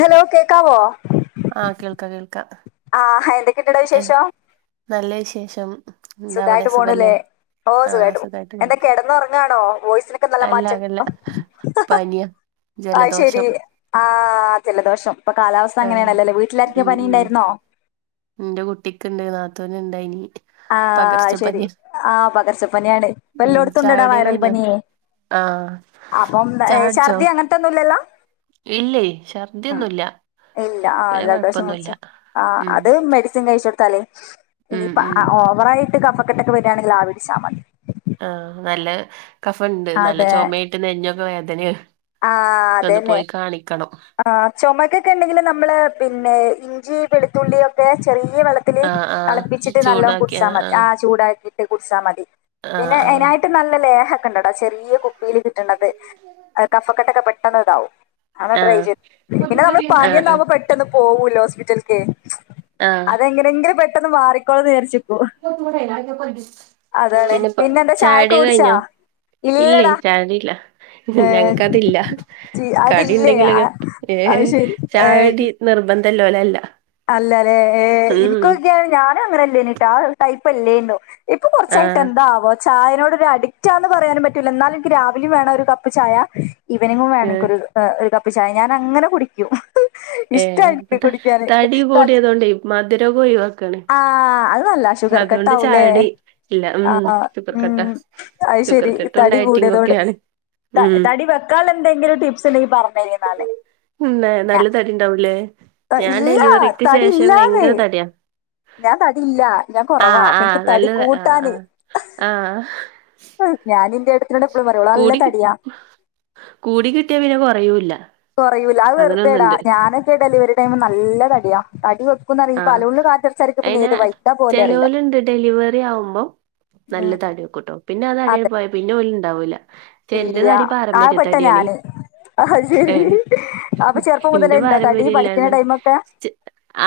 Hello കേക്കാവോ ആഹ് കേൾക്കാം കേൾക്കാം ആഹ് എന്തൊക്കെണ്ടടാ ഏഹ് വിശേഷം നല്ല വിശേഷം എന്താ അവിടെ സുഖായിട്ട് സുഖല്ലേ പോണൂല്ലേ ഓ ആഹ് സുഖായിട്ട് പോണു എന്താ സുഖായിട്ടിരിക്കുന്നു കിടന്നുറങ്ങാണോ വോയിസിനൊക്കെ നല്ല അല്ല അതല്ല മാറ്റണ്ടോ പനിയ ജലദോഷം ആഹ് ജലദോഷം ഇപ്പൊ കാലാവസ്ഥ ആഹ് അങ്ങനെയാണല്ലോല്ലേ വീട്ടിലാർക്കെ ഉം പനി ഉം ഇണ്ടായിരുന്നോ ഇന്റെ കുട്ടിക്ക് ഇണ്ട് നാത്തൂന്ണ്ടായിനി ആഹ് ശെരി ആഹ് പകർച്ചപ്പനിയാണ് ഇപ്പ ഉം എല്ലോടത്തുംണ്ട്ടാ ചായുടി വൈറൽ കഴിഞ്ഞോ പനി ആഹ് അപ്പം ഛർദി അങ്ങനത്തൊന്നുംല്ലല്ലോ ഇല്ലയ് ഛർദി ഒന്നുല്ല ഇല്ല ആഹ് ജലദോഷം പുടിച്ച് ആഹ് ഉം അത് മെഡിസിൻ കഴിച്ച്കൊടുത്താലേ ഉം ഇനീപ്പ ഉം ആയിട്ട് കഫക്കെട്ടൊക്കെ വരിയാണെങ്കിൽ ആവി പിടിച്ചാ മതി ആഹ് നല്ല കഫണ്ട് നല്ല അതെ ചൊമയായിട്ട് നെഞ്ചൊക്കെ വേദനയാണ് ഒന്ന് പോയി കാണിക്കണം ആഹ് ചൊമക്കൊക്കെ ഇണ്ടെങ്കിൽ നമ്മള് പിന്നെ ഇഞ്ചി വെളുത്തുള്ളി ഒക്കെ ചെറിയ വെള്ളത് ത്തില് ആഹ് ആഹ് തളപ്പിച്ചിട്ട് നല്ലോം ചൂടാക്കി കുടിച്ചാ മതി ആഹ് ചൂടാക്കി തേ കുട്ച്ചാ മതി. ആഹ് പിന്നെ ആഹ് അയ്നായിട്ട് നല്ല ലേഹക്കെ ഇണ്ടടാ ചെറീയ കുപ്പീല് കിട്ട്ണത് അത് കഫക്കെട്ടൊക്കെ പെട്ടെന്ന് ഇതാവും അതൊന്ന് ട്രൈ ചെയ്ത് പിന്നെ നമ്മള് ആഹ് പനിയൊന്നാവ്മ്പൊ പെ ട്ടെന്ന് പോവൂല്ലോ ഹോസ്പിറ്റൽക്ക് ആഹ് അതെങ്ങനെങ്കിലും പെട്ടെന്ന് മാറിക്കോളുന്ന് വിചാര്ച്ച് അതാണ് പിന്നെപ്പ പിന്നെ എന്താ ചായൊക്കെ ചായുടി ഒക്കെ കുടിച്ചാ? കഴിഞ്ഞോ ഇല്ലേ ഇല്ലടാ ചായുടില്ല ഏഹ് ഞങ്ങക്കതില്ല ചി കടി അതില്ലേ ഇണ്ടെങ്കിലൊക്കെ ആഹ് അത് ഏഹ് ശരി ചായുടി നിർബന്ധല്ലോലല്ല. അല്ലലേ ഏഹ് ഉം ഇൻക്കോക്കിയാ ഞാനും അങ്ങനെല്ലേനിട്ടാ ആഹ് ടൈപ്പല്ലേന്നു. ഇപ്പൊ കൊർച്ചായിട്ട് ആഹ് എന്താവോ. ചായനോട് ഒരു അഡിക്റ്റാന്ന് പറയാനും പറ്റൂല. ന്നാലും ഇൻക്ക് രാവിലിം വേണം ഒരു കപ്പ് ചായ. ഇവനിങ്ങും വേണം ഏഹ് ൻക്കൊരു ഒരു കപ്പ് ചായ ഞാൻ അങ്ങനെ കുടിക്കും ഇഷ്ട ഏഹ് ഇൻക്ക് ഇപ്പ കുടിക്കാന്. തടി കടി കൂടിയതോണ്ടേ മധുരൊക്കെ ഒയ്വാക്കാണ് ആഹ് അത് നല്ലാ ഷുഗർ കട്ട് ആവുംലേ ഇല്ല ഉം ആഹ് ഷുഗർ കട്ടാ ഉം അയ് ഷുഗർ ശരി. കട്ടും തടി ഡയറ്റിംഗ് കൂടിയതോട് ഒക്കെയാണ് ഉം തടി തടി വെക്കാള്ള എന്തെങ്കിലും ടിപ്സ് ഇണ്ടെങ്കി പറഞ്ഞെരിന്നാല്. ഉം നല്ല തടി ഇണ്ടാവൂലേ ഞാൻ ഇല്ല ഡെലിവറിക്ക് തടി ശേഷം ഇല്ലാന്ന് വയങ്കര തടിയാ. ഞാൻ തടില്ല ഞാൻ കൊറവാ ആഹ് അപ്പ ആഹ് ഇൻക്ക് തടി നല്ലത് ആഹ് കൂട്ടാന്. ആഹ് ആഹ്. അത് ഞാന് ന്റെ കൂടി കൂടി കിട്ടിയാ പിന്നെ കൊറയൂല്ല. കൊറയൂല അത് വെർതേടാ. അങ്ങനൊന്നുണ്ട് ഞാനൊക്കെ ഡെലിവറി ടൈം നല്ല തടിയാ തടി വെ ആഹ് അയിന് പോലെ അറിയില്ല ചെലോലുണ്ട് ഡെലിവറി ആവ്മ്പം നല്ല ഉം തടി വെക്കുട്ടോ. പിന്നെ അ അതെ തടിയാണ്ട് പോയ പിന്നെ ഓല് ഇണ്ടാവൂല. ചെന്റെ ഇല്ല തടി ആ പാരമ്പര്യ പെട്ട തടിയാണെയ്. ഞാന് അത് ശരി ഏഹ് അപ്പൊ ചെറുപ്പം മുതലേ ഇന്റെ ഉണ്ടോ തടി പാരമ്പര്യ പഠിക്കുന്ന ഇല്ലാന്ന് ടൈമൊക്കെ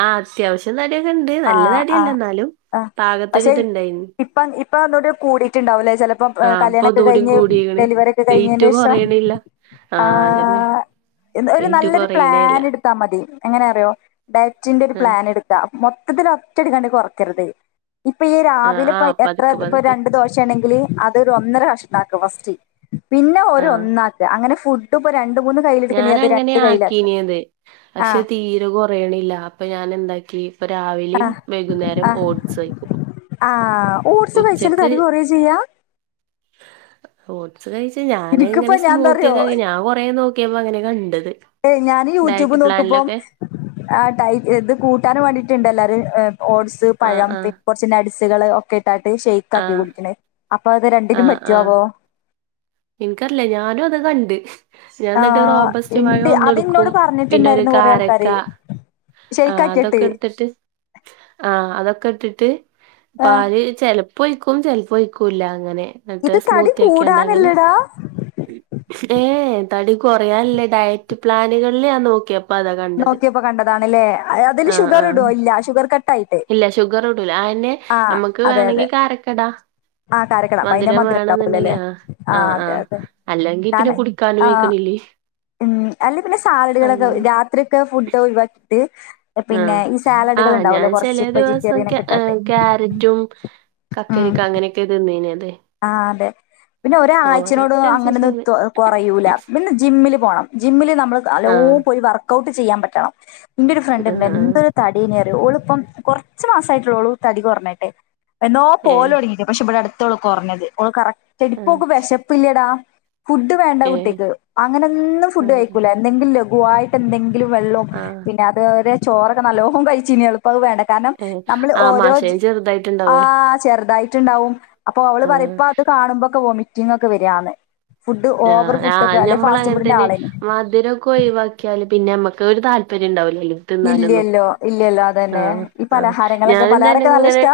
ആഹ് അത്യാവശ്യം തടിയൊക്കെ ഇണ്ട് നല്ല തടിയല്ല ന്നാലും ആഹ് പക്ഷെ ഇ പാകത്തൊരിത്ണ്ടായിന് ഇപ്പം ഇപ്പ ഒന്നൂടി കൂടിട്ടുണ്ടാവുലേ ചെലപ്പം ആഹ് ഇപ്പൊ കല്യാണൊക്കെ ഒന്നൂടി കഴിഞ്ഞ് കൂടീക്ക്ണ് ഡെലിവറി ഒക്കെ വെയിറ്റ് കഴിഞ്ഞേന്റെഷം കൊറയ്ണില്ല ആഹ് ഒരു വെയിറ്റ് നല്ലൊരു കൊറയ്ണേല്ല പ്ലാൻ ഇട്ത്താ മതി എങ്ങനെ അറിയോ ഡയറ്റിന്റെ ഒരു ആഹ് പ്ലാൻ ഇട് ക്ക മൊത്തത്തില് ഒറ്റടിക്കാണ്ട് കൊർക്കര്ത്. ഇപ്പൊ ഈ രാവിലെ ഇപ്പൊ ആഹ് എത്ര പതുക്കെ പ്പ പതുക്കെ രണ്ടു ദോ ശാണെങ്കില് അതൊരു ഒന്നര കഷ്ണാക്ക്‌ ഫസ്റ്റ് പിന്നെ ഒരു ആഹ് ഒന്ന അങ്ങനെ ഫുഡ് ഇപ്പൊ രണ്ട് മൂന്ന് കയ്യിലെടുക്കണെങ്കി ഞാന് അത് അങ്ങനെയ രണ്ട് കയ്യിലാക്ക ആക്കീനത് പക്ഷെ ആഹ് തീരെ കൊ യ്ണില്ല അപ്പൊ ഞാൻ എന്താക്കി ഇപ്പ രാവിലിം വൈകുന്നേരം ആഹ് ഓട്സ് കൈക്കും. ആഹ് ഓട്സ് കഴിച്ചല് തടി കൊറയ ചെയ്യാ. ഓട്സ് കഴിച്ച ഞാന് എനിക്കിപ്പോ ഇങ്ങനെ ഞാൻ സ്മൂത്തിയക്കെ എന്താറിയോ ആഹ് ഞാൻ കൊറെ നോ ക്കിയെപ്പ അങ്ങനെ കണ്ടത്. ഏഹ് ഞാന് യൂട്യൂബ് ഡയറ്റ് നോക്കുമ്പം പ്ലാനിലൊക്കെ ആഹ് ടൈ ഇത് കൂട്ടാനും വേണ്ടിട്ട്ണ്ട്ല്ലാരും ഓട്സ്, ആഹ് പഴം പി ആഹ് കൊ ച്ച് നട്സ്കള് ഒക്കെ ഇട്ടാട്ട് ഷെയ്ക്ക് ആക്കി ആഹ് കുടിക്ക്‌ണേ. അപ്പൊ അത് രണ്ടിനും പറ്റോവോ ഇൻക്കറില്ല ഞാനും അത് കണ്ട് ഞാൻ ആ ന്നട്ട് റോബസ്റ്റ് പഴം ഇണ്ട് അത് ഒന്നട്ക്കും ഇന്നോട് പിന്നെ ഒരു പറഞ്ഞിട്ടുണ്ടായിരുന്നു കൊറേ കാരക്ക. ആൾക്കാര് ഷെയ്ക്ക് ആഹ് ആക്കിയിട്ട് അതൊക്കെ ഇട്ത്തിട്ട് ആഹ് അതൊക്കെ ഇട്ടിട്ട് ആ പാല് ചെല പ്പൊ ഒയിക്കും ചെൽപ്പൊ ഒഴിക്കൂല്ല. അങ്ങനെ ന്നട്ട് ഇത് തടി സ്മൂത്തിയാക്കിയാണ്ട് അങ്ങനെ കൂടാനല്ലടാ ഏഹ് തടി കൊറയാൻല്ലേ ഡയറ്റ് പ്ലാനുകൾല് ഞാൻ നോക്കിയപ്പ അതാ കണ്ടത് നോക്കിയപ്പോ കണ്ടതാണല്ലേ അതില് ഷുഗർ ഇടോ ഇല്ല ഷുഗർ കട്ട് ആയിട്ട് ഷുഗർടൂല അയന്നെ. നമുക്ക് അതെ വേണമെങ്കി അതെ കാരക്കടാ ആ കാരക്കട അപ്പൊ അതിന്റെ മധുരം ഉണ്ടാവൂലല്ലേ വേണെന്നുണ്ടെങ്കിൽ ആഹ്. ആ ആഹ് അതെ ആഹ് അതെ അല്ലെങ്കി പിന്നെ കാരണം കുടിക്കാനും ആ വക്കണില്ലേ. ഉം അല്ലപിന്നെ സാലഡുകളൊക്കെ രാത്രിയൊക്കെ ഫുഡ്ഡ് ഒഴിവാക്കിട്ട് പിന്നെ ആഹ് ഈ സാലഡുകൾ ആഹ് ഉണ്ടാവല്ലേ ഞാൻ ചെലെ കൊറച്ച് ദിവസം ക്യാ വെജിറ്റേറിയനക്കെ ഇട്ടാണ്ട്. ക്യാരറ്റും കക്കരിക്ക അങ്ങനെയൊക്കെ തീന്നിന്നത് ആഹ് അതെ. പിന്നെ ഒരാഴ്ചനോട് അങ്ങനെന്നും അങ്ങനെ കുറയൂല പിന്നെ ജിമ്മില് പോണം ജിമ്മില് നമ്മള് അലോ ആഹ് വർക്ക്ഔട്ട് ചെയ്യാൻ പറ്റണം ന്റൊരു ഫ്രണ്ട്‌ണ്ട് ആഹ് ആഹ് എന്തൊരു തടി എനി അറിയോ ഓള് ഇപ്പം കൊറച്ച് മാസമായിട്ടുളൂ ഓള് തടി കുറഞ്ഞട്ടെ എന്നോ ഏഹ് പോവല് തുടങ്ങിയിട്ട് പക്ഷേ ഇവിടെ അടുത്ത അവള് കുറഞ്ഞത് ഓള് കറക്റ്റായിട്ട് ഇപ്പോ ആഹ് അവൾക്ക് വിശപ്പില്ലേടാ- ഫുഡ് വേണ്ട ഏഹ് കുട്ടിക്ക് അങ്ങനൊന്നും ഫുഡ് ആഹ് കഴിക്കൂല്ല എന്തെങ്കിലും ലഘുവായിട്ട് എന്തെങ്കിലും വെള്ളോ- ആഹ.. പിന്നെ അത് വരെ ചോറൊക്കെ നല്ലോം കഴിച്ചന് ഇപ്പോ വേണ്ട. കാരണം ഏഹ് നമ്മള് ആഹ് ഓരോ മാഷേ ചെറുതായിട്ടുണ്ടാവേ ആഹാ ചെറുതായിട്ടുണ്ടാവും. അപ്പോ അവള് പറയും ആഹ് ഇപ്പോ അത് കാണുമ്പോക്കെ വോമിറ്റിംഗ് ഒക്കെ വരുവന്ന്. ഫുഡ് ഓവർ ഫുഡ് ഒക്കെ അല്ലെ ഫാസ്റ്റ് ഫുഡിന്റെ ആളനി. മധുരം- ഒഴിവാക്കിയാല് പിന്നെ നമ്മുക്ക് ഒരു താല്പര്യം ഉണ്ടാവില്ലോ. തിന്നാൻ ഒന്നും ഇല്ലല്ലോ ഇല്ലല്ലോ അതന്നെ ആഹ ഈ ആ പലഹാരങ്ങളൊക്കെ ഞാന്‌ തന്നെ പലഹാരൊക്കെ നല്ല ഇഷ്ടാ ഇങ്ങനെ-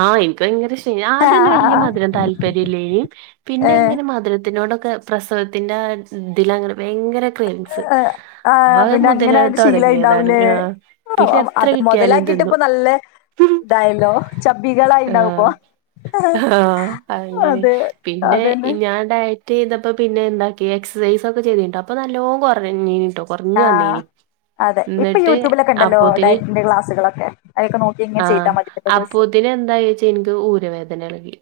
ആഹ് എനിക്ക് ഭയങ്കര ഇഷ്നി ആദ്യമൊന്നും വലിയ ആഹ് മധുരം താല്പര്യമില്ലനും പിന്നെ ഏഹ് എങ്ങനെ മധു- മധുരത്തിനോടൊക്കെ പ്രസവത്തിന്റെ ഇതില് അങ്ങനെ ഭയങ്കര- ക്രാവിങ്സ് ഏഹ് ആഹ് ആ പിന്നെ മുതല അങ്ങനായിട്ട് ശീലായി തുടങ്ങിയതാണ് ഉണ്ടാവൂലേ ആ ആ, പിന്നെ- എത്ര അത് കിട്ടിയാലും മുതലാക്കിട്ട് തിന്നും ഇപ്പോ നല്ല ഇതായല്ലോ ചപ്പിഗേളായി ഉണ്ടാവും ഇപ്പൊ ആഹ അത് തന്നെയാണ് അതെ പിന്നെ അതന്നെ ഈ ഞാൻ- ഡയറ്റ് ചെയ്തപ്പോ പിന്നെ എന്താക്കി എക്സസൈസ് ഒക്കെ ചെയ്തിട്ടോ അപ്പോ നല്ലോ കുറഞ്ഞിട്ടോ- ആഹ് കുറഞ്ഞുവന്നിനി - അതെ ഇപ്പോ യൂടൂബിലോക്കെ ഉണ്ടല്ലോ ഡയറ്റിന്റെ ക്ലാസുകളൊക്കെ അതൊക്കെ നോക്കി ഇങ്ങനെ ചെയ്താ മതി. ഇപ്പ ദിവസം അപ്പോതിന് എന്തായി വച്ചാ എനിക്ക് ഊരവേദന ഇളകി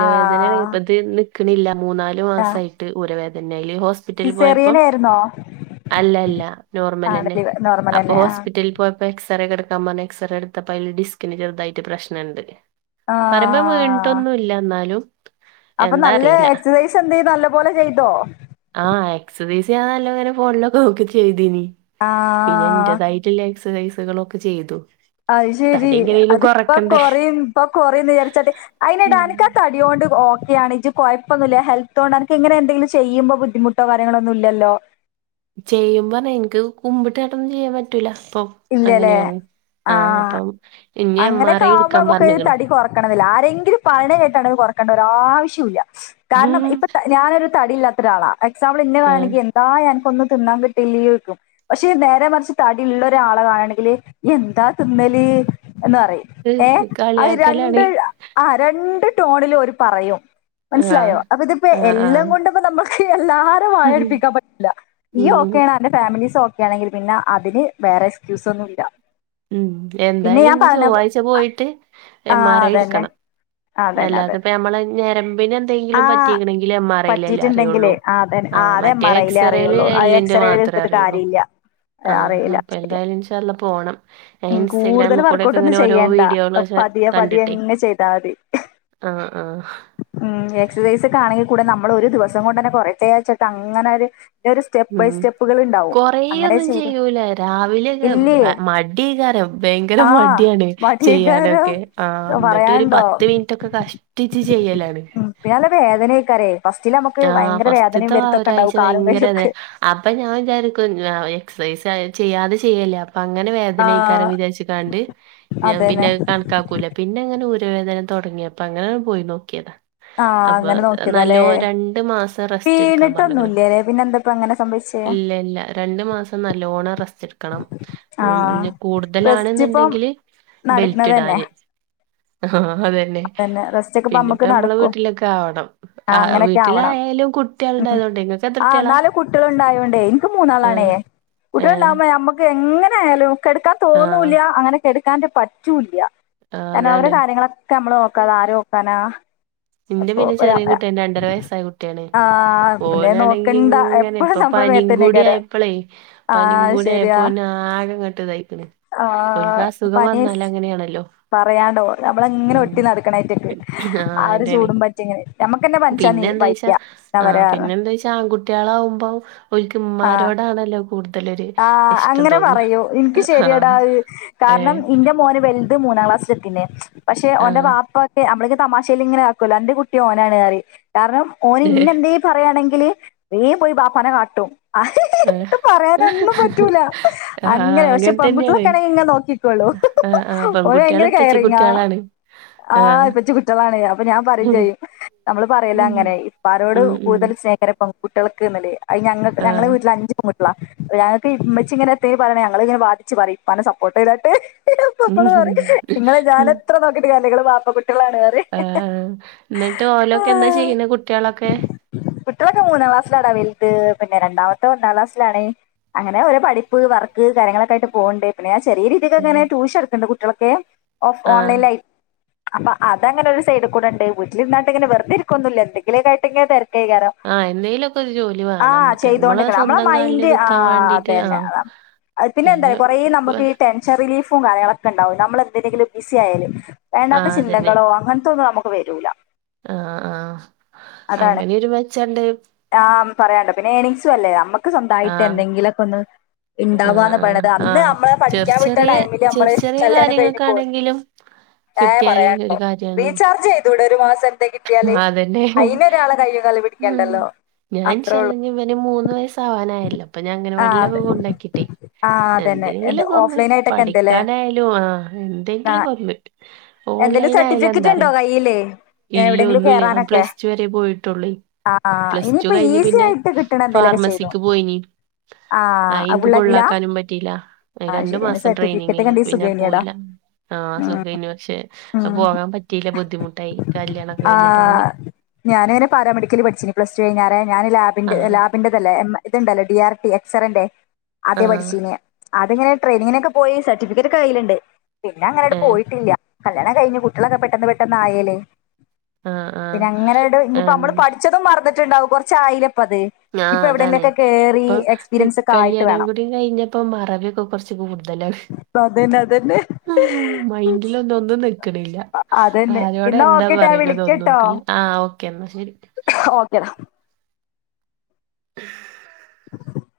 ആഹ് [unintelligible] കിണില്ല മൂന്നാല് ആഹ് മാസമായിട്ട് ഊരവേദനയാ അയിൽ ഹോസ്- ഹോസ്പിറ്റലിൽ പോയപ്പോ സിസേറിയൻ ആയിരുന്നോ അല്ല അല്ല നോർമൽ ആഹ് തന്നെ ഡെലിവ നോർമൽ അപ്പോ തന്നെ ആഹ് ഹോസ്പിറ്റലിൽ പോയപ്പോ- അപ്പൊ എക്സറെ ഒക്കെ എടുക്കാൻ പറഞ്ഞ് എക്സറെ എടുത്തപ്പോ അതില് ഡിസ്കിന് ചെറിതായിട്ട് പ്രശ്നുണ്ട്. പറയുമ്പോ വീണിട്ട് ആഹ് ഒന്നുല്ല എന്നാലും- അപ്പോ എന്താ നല്ല അറിയില്ല. എക്സസൈസ് എന്തേ നല്ലപോലെ ചെയ്തോ? ആഹ എക്സസൈസ് നല്ലോ ഇങ്ങനെ ഫോണിലൊക്കെ നോക്കി ചെയ്തിനി പിന്നെ ആഹ് എന്റേതായി- യിട്ടുള്ള എക്സസൈസുകളൊക്കെ ചെയ്തു. അയ് ശരി തടി എങ്ങനേലും അതിപ്പോ കൊറക്കണ്ടേ. കുറയും ഇപ്പോ കുറയുമെന്ന് വിചാരിച്ച് ഉം അതിനിടാന- തടികൊണ്ട് ഓക്കെയാണ് ഇജ്ജ്‌ കുഴപ്പൊന്നുമല്ല ഹെൽത്തോ കൊണ്ട് എനിക്ക് ഇങ്ങനെ എന്തെങ്കിലും ചെയ്യുമോ ബുദ്ധിമുട്ടോാര്യങ്ങളൊന്നും ഇല്ലല്ലോ. ചെയ്യുമ്പോ പറഞ്ഞ എനിക്ക് കുമ്പിട്ട് കേട്ടൊന്നും ചെയ്യാൻ പറ്റൂല്ല ഇപ്പോ- ഇല്ലല്ലേ അങ്ങനെയാണ് ആഹ അപ്പോ ആഹ് ഇനി എംർഐ എടുക്കാൻ പറഞ്ഞക്കണ്. നോക്കണമെന്നില്ല ആരെങ്കിലും പറയണ കേട്ട് കുറയ്ക്കണ്ടേ ഒരു ആവശ്യമില്ല കാരണം ആഹ് ഇപ്പോ- ഞാനൊരു തടിയില്ലാത്തെ ഒരാളാ എക്സാമ്പിൾ എന്നെ വേണെങ്കിൽ - അതാ നിനക്കൊന്നും തിന്നാൻ കിട്ടിയില്ല എന്ന് ചോദിക്കും നേരെ മറിച്ച് തടിയുള്ള - ഒരാളെ ആളെ കാണണെങ്കില് ഇയ്യ് എന്താ തിന്നല് എന്നു പറയും. ഹ് ഏഹ് അത് രണ്ട്- കളിയാക്കലാണ്. ആഹ് രണ്ട് ടോണിലും അവര് പറയും ആഹ് മനസ്സിലായോ അപ്പ ഇതിപ്പോ ആഹ് എല്ലാം ആഹ് കൊണ്ടപ്പോ നമ്മ ക്കെല്ലാവരുടെയും വായ അടുപ്പിക്കാൻ പറ്റില്ല നീ ഉം ഒക്കെയാണ് അന്റെ ഫാമിലീസ് ഒക്കെ ആണെങ്കിൽ പിന്നെ അതിന്- വേറെ എക്സ്ക്യൂസ് ഒന്നുല്ല. ഉം എന്തായാലും ഇനി ചൊവ്വാഴ്ച പോയിട്ട് ആ എംആർഐ അതന്നെ എടുക്കണം. അതന്നെ അല്ലാതെ അതെ ഇപ്പോ നമ്മളെ ഞരമ്പില് ആ എന്തെങ്കിലും പറ്റിയിക്കണെങ്കിൽ എം ആർ ഐയിൽ അല്ലേ അറിയുള്ളൂ. ആഹ് അതെന്നെ ആഹ് അത് എം മറ്റേ ആർ ഐയിലെ എക്സറേയില് അറിയുള്ളൂ അത് എല്ലിന്റെ എക്സറേ മാത്രേ എടുത്തിട്ട് അറിയുള്ളൂ കാര്യല്ല ആഹ് അറിയില്ല. എന്തായാലും ഇൻഷാ അള്ളാ പോണം. ഏ ഉം കൂടുതൽ ഇൻസ്റ്റഗ്രാമിൽ കൂടൊക്കെ വർക്കൗട്ട് ഒന്നും ഇങ്ങനെ ഓരോ ചെയ്യണ്ട വീഡിയോകള് അഹ് പതിയെ പതിയെ കണ്ടിട്ടേ- അങ്ങ് ചെയ്താൽ മതി ആഹ് ആഹ് ഉം എക്സർസൈസ് ഒക്കെ ആണെങ്കിൽ കൂടെ നമ്മള് ഒരു ദിവസം കൊണ്ട് തന്നെ കുറയട്ടെ എന്ന് വിചാരിച്ചിട്ട് അങ്ങനെ ഒരു- ഒരു സ്റ്റെപ്പ് ബൈ ഉം സ്റ്റെപ്പുകൾ ഉണ്ടാവും അങ്ങനെ കൊറേയൊന്നും ചെയ്ത്. ചെയ്യൂല ഇല്ലേ രാവിലെയൊക്കെ മടികാരം ഭയങ്കര ആ മടിയാണ്. മടിയക്കാരോ ചെയ്യാനൊക്കെ ആഹ് എന്നിട്ട് ഒരു പറയാനുണ്ടോ പത്ത് മിനിറ്റൊക്കെ കഷ്ടിച്ച് ചെയ്യലാണ്. ഉം പിന്നെ നല്ല വേദനൊക്കാരേ ഫസ്റ്റില് നമുക്ക് ആഹ് ഭയങ്കര വേദനയും വരുത്തൊക്കെ ഉണ്ടാവും കാലും കൈയൊക്കെ- അപ്പോ ഞാൻ വിചാരിക്കും എക്സസൈസ് ചെയ്യാതെ ചെയ്യല്ലേ- അപ്പൊ അങ്ങനെ ആ വേദനഅയ്ക്കാരം വിചാരിച്ച് കാണ്ട് ഞാൻ അതന്നെ പിന്നെ കാണ ക്കാക്കൂല പിന്നെങ്ങനെ ഊരുവേദന തുടങ്ങിയപ്പൊ അങ്ങനെ പോയി നോക്കിയതാ ആഹ് അപ്പ അങ്ങനെ നോക്കിയതാല്ലേ നല്ലോ രണ്ട്മാസം റസ്റ്റ് എടുക്കാൻ പറഞ്ഞ്ക്ണ് വീണിട്ടൊന്നുല്ല്യല്ലേ പിന്നെ എന്താപ്പ അങ്ങനെ സംഭവിച്ചേ ഇല്ലല്ല രണ്ട് മാസം നല്ലോണം റസ്റ്റ് എട് ക്കണം ഉം ആഹ് ഇനി റെസ്റ്റ് ഇപ്പം കൂടുതലാണെന്നുണ്ടെങ്കില് ബെൽറ്റ് നടക്കണതന്നെ ഇടാന് ആഹ് അതന്നെ പിന്നെ റസ്റ്റൊക്കെ പ്പ പിന്നെപ്പ അമ്മക്ക് നമ്മളെ നടക്കുവോ വീട്ടിലൊക്കെ ആവണം ആഹ് അങ്ങനക്കെ ആവണം വീട്ടിലായാലും ഉം കുട്ടികളുണ്ടായതോണ്ടേ ഇങ്ങക്ക് എത്ര ആഹ് കുട്ടികളാ നാല് കുട്ടികളൊണ്ടായോണ്ടേ എനിക്ക് ആഹ് മൂന്നാളാണേ ഏഹ് കുട്ടികളുണ്ടാമ്മ അമ്മുക്ക് എങ്ങനെ ആയാലും കെടക്കാൻ ആഹ് തോന്നൂല്ല്യ അങ്ങനെ കെടക്കാന്റ് പറ്റൂല്ല്യ ആഹ് കാരണം അവടെ അതാണ് കാര്യങ്ങളൊക്കെ നമ്മള് നോക്കാതെ ആര് നോക്കാനാ ഇന്റെ അപ്പൊ പിന്നെ ഒരാ ചെറിയ കുട്ടിയ രണ്ടര വയസ്സായ കുട്ടിയാണ് ആഹ് പിന്നെ ഓനാണെങ്കി നോക്കണ്ട ഇങ്ങ നെ എപ്പഴും ഇപ്പ നമ്മളെ പനിയും കൂടി മേത്തന്നേക്കാരം ആയപ്പളെ പനിം ആഹ് കൂടി ശരിയാ ആയപ്പോ ഓന് ആകെ ങ്ങട്ട്തായിക്കണ് ആഹ് ഓൽക്കസുഖം പനി വന്നാലങ്ങനെയാണല്ലോ പറയാണ്ടോ നമ്മളങ്ങനെ ഒട്ടിക്കണായിട്ടൊക്ക്‌ ആഹ് അതന്നെ ചൂടും പറ്റി ഇങ്ങനെ നമുക്ക്ന്നെ പനിച്ചാനെ വയ്യ അവരാ എന്തയ്ച്ച ആൺകുട്ടികളാവകുമ്പോ ഒരിക്ക്‌ ആഹ് മ്മാമാരോടാണല്ലോ കൂടുതലൊരു ആഹ് ഇഷ്ടം അങ്ങനെ തോന്ന പറയു ഇനിക്ക് ശരിയടാ ആഹ് കാരണം ഏഹ് ഇന്റെ മോന് വെൽ മൂന്നാം ക്ലാസ് ക്ക്‌ണ് പക്ഷെ ഒന്റെ ആഹ് വാപ്പ നമ്മളക്ക് തമാശേയിലൽ ഇങ്ങനെ ആക്കല്ലോ എന്റെ കുട്ടി ഓനാണ് പറയും കാരണം ഓന ഏഹ് ഇന്നെന്തേ പറയാണെങ്കിൽ വേം പോയി ബാപ്പനെ കാട്ടും ആഹ് പറയാ ഒന്നും പറ്റൂല ആഹ് അങ്ങനെ പക്ഷെ അങ്ങൻ തന്നെയാണ് പെൺകുട്ടിളൊക്കെണങ്കിലിങ്ങനെ നോക്കിനിക്കോള്ളു ആഹ്, ആഹ് ഓന് പെൺകുട്ടികള് എങ്ങനെ കയറിങ്ങാ ഇപ്പച്ചിക്കുട്ടികളാണ്. ആഹ് ഇപ്ച്ച് കുച്ചളാണെ അപ്പൊ ഞാൻ പറയും ചെയ്യും നമ്മള് പറയില അങ്ങനെ ഉം. ഇപ്പാരോട് ഉം, ഉം. കൂടുതൽ സ്നേ പെൺകട്ടികൾക്ക്ന്നല്ലേ ഞങ്ങ ഞങ്ങളെ ആഹ്. വീട്ടില് അഞ്ച് പെൺകുട്ടളാ ഞങ്ങക്ക് ഇമ്മച്ചിഇങ്ങനെ എത്തങ്കില്ല പറയ ഞങ്ങിങ്ങെനെ വാദിച്ചു പറയും ഇപ്പന്നെ സപ്പോർട്ട് ചെയ്തിട്ട് പ്പള് പറയും ഇങ്ങളെ ഞാനെത്ര നോക്കിട്ട് കാര്യല്ല നിങ്ങള് വാപ്പ കുട്ടികളാണ് പറയും ആഹ് എന്നിട്ട് ഓലോക്കെ എന്താ ചെയ്യുന്നെ കുട്ടികളൊക്കെ കുട്ടികളൊക്കെ മൂന്നാം ക്ലാസ്സിലാടാ വലുത് പിന്നെ രണ്ടാമത്തെ ഒന്നാം ക്ലാസ്സിലാണേ അങ്ങനെ ഓര പടിപ്പ് വർക്ക് കാര്യങ്ങളൊക്കെയിട്ട് പോകണ്ടേ പിന്നെ ചെറിയ രീതിക്ക ഉം. അങ്ങനെ ട്യൂഷൻ എടുക്കണ്ട് കുട്ടികൾക്കെ ഓ ആഹ്. ഓൺലൈനയി് അപ്പൊ അതങ്ങനെ ഒരു സൈഡ് കൂടെണ്ട് വട്ടിലിരുന്നട്ട്ങ്ങനെ വെറുെതെ ഇരിക്കൊന്നുല്ല എന്തങ്കിലുക്കയിട്ടെങ്കിൽ തിരക്കായികാരം ആഹ് എന്തേലൊക്കെ ഒരു ജോലി വേണംക്ക് നമ്മള സ്വന്തം കാലിൽ ആഹ് അതെന്നെ അതാ പിന്നെ എന്താ കൊറ നമ്മക്ക്ട്ട ടെൻഷൻ റിലീഫും കാര്യങ്ങളൊക്കെ ഉണ്ടാവും നമ്മൾ എന്തിലെങ്കിലും ബിസി ആയാലും വേണ്ടാത്ത ആഹ് അതന്നെ. ചിന്തകളോ അങ്ങനത്തെന്നും നമുക്ക് വരൂല്ല ആഹ് ആഹ് അതാണ് അങ്ങനെയൊരു മെച്ചണ്ട്. ആഹ് പറയണ്ട പിന്നെ എനിംഗ്സും അല്ലേ നമുക്ക് സ്വന്തമായിട്ട് ആഹ്, എന്തെങ്കിലോക്കെ ഒന്ന് ആഹ്, ഉണ്ടാവന്ന് ആഹ്, പറയത് അന്ന് ആഹ്. നമ്മളെ ചെറ് പഠിക്കാൻ വിട്ട ചെറിയ ടൈമില് നമ്മള് ചെറ് ചെറിയ കല്യാണം കഴിഞ് പോന്നു കാര്യങ്ങൾക്കാണെങ്കിലും ഏഹ് കിട്ടിയാല് പറയാണ്ടൊ ഒരു കാര്യാണല്ലോ. റീചാർജ് ചെയ്തുട ഒരു മാസം ആഹ് അതന്നെ കാലും ഉം പിടിക്കണ്ടല്ലോ ഞാൻ ഇൻഷ അത്രേ അള്ള ഉള്ളൂ ഇവന മൂന്ന് വയസ് സാവാനായല്ല അപ്പൊ ഞാൻങ്ങന ആ വടിലൊക്ക അതെ കൊണ്ടാക്കിട്ടെ ആ അതന്നെ എന്ത് എന്തെങ്കിലും ഒകൊന്നു ഓഫ്ലൈൻ ആയിട്ടൊക്കെ എന്തല്ലേ പഠിക്കാനായാലും ആഹ് ആ എന്തെങ്കിലും ഒകൊന്നു എന്തേലും ഓൺലൈൻ സർട്ടിഫിക്കറ്റ് ഉണ്ടോ ആയാലന്തറിയൊ കയ്യില് ഇല്ല എവിടെയെങ്കിലും ഒന്നുല്ല ഞാൻ കേറാനൊക്കെ പ്ലസ് ടു വരെ പോയിട്ടുള്ളൂ ആ പ്ലസ് ടു ഇനിയിപ്പോ കഴിഞ്ഞ ഈസി പിന്നെ ആയിട്ട് കിട്ടണ എന്തേലൊക്കെ ചെയ്തോ ഫാർമസിക്ക് പോയിനി ആ ആ അയിൻക്ക് പുള്ളാക്കിലാ പുള്ളാക്കാനും പറ്റിയില്ല ആ രണ്ടു ശരി അതിന് മാസം ട്രെയിനിങ് സർട്ടിഫിക്കറ്റ് ഒക്കെ എയ്നി ഉണ്ടെങ്കി പിന്നെ സുഖേനേടാ പോയില്ല ആഹ് ഉം സുഖയ്നി പക്ഷെ ആഹ് പോകാൻ പറ്റിയില്ല ബുദ്ധിമുട്ടായി കല്യാണൊക്കെ കഴിഞ്ഞപ്പോ അങ്ങനെ ആഹ് ഞാനിങ്ങനെ പാരാമെഡിക്കല് പഠ്ച്ചീനി പ്ലസ് ടു കഴിഞ്ഞാരെ ഞാന് ആ ലാബിൻ്റെ ലാബ് ൻ്റതല്ലേ ഇത്ണ്ടല്ലോ ഡി ആർ ടി എക്സറന്റെ ആ ആദേ പഠ്ച്ചീനിയെ അത്ങ്ങനെ ട്രെയിനിങ്ങിനൊക്കെ പോയി സർട്ടിഫിക്കറ്റൊക്കെ കയ്യില്ണ്ട് പിന്നെ അങ്ങനാണ്ട് ഏ പോയിട്ടില്ല കല്യാണം കഴിഞ്ഞ് കുട്ട്യാളൊക്കെ പെട്ടന്ന് പെട്ടന്ന് ആയേലെ ആ ആ പിന്നെ അങ്ങനേട് ഇഞ്ഞിപ്പോ ഉം. നമ്മള് പഠ്ച്ചതും മറന്നിട്ടുണ്ടാവും കൊറച്ചായിലപ്പത് ആഹ് അതാണ് ഇപ്പൊ എക്സ്പീരിയൻസ് ഒക്കെ ആയിട്ട് കല്യാണം വേണം കൂടി കഴിഞ്ഞപ്പോ മറവി ഒക്കെ കൊർച്ച് കൂട്തലാണ് അതന്നെ അതന്നെ മൈൻ്റിലൊന്നും ഒന്നും നിക്ക്ണില്ല അതന്നെ ആരോടാ എന്നാ എന്താ ഓക്കെട്ടോ ഞാൻ പറയ്ണൊന്നും വിളിക്കട്ടോ ഓക്കല്ലേ ആഹ് ഓക്കെ എന്നാ ശെരി ഓക്കേടാ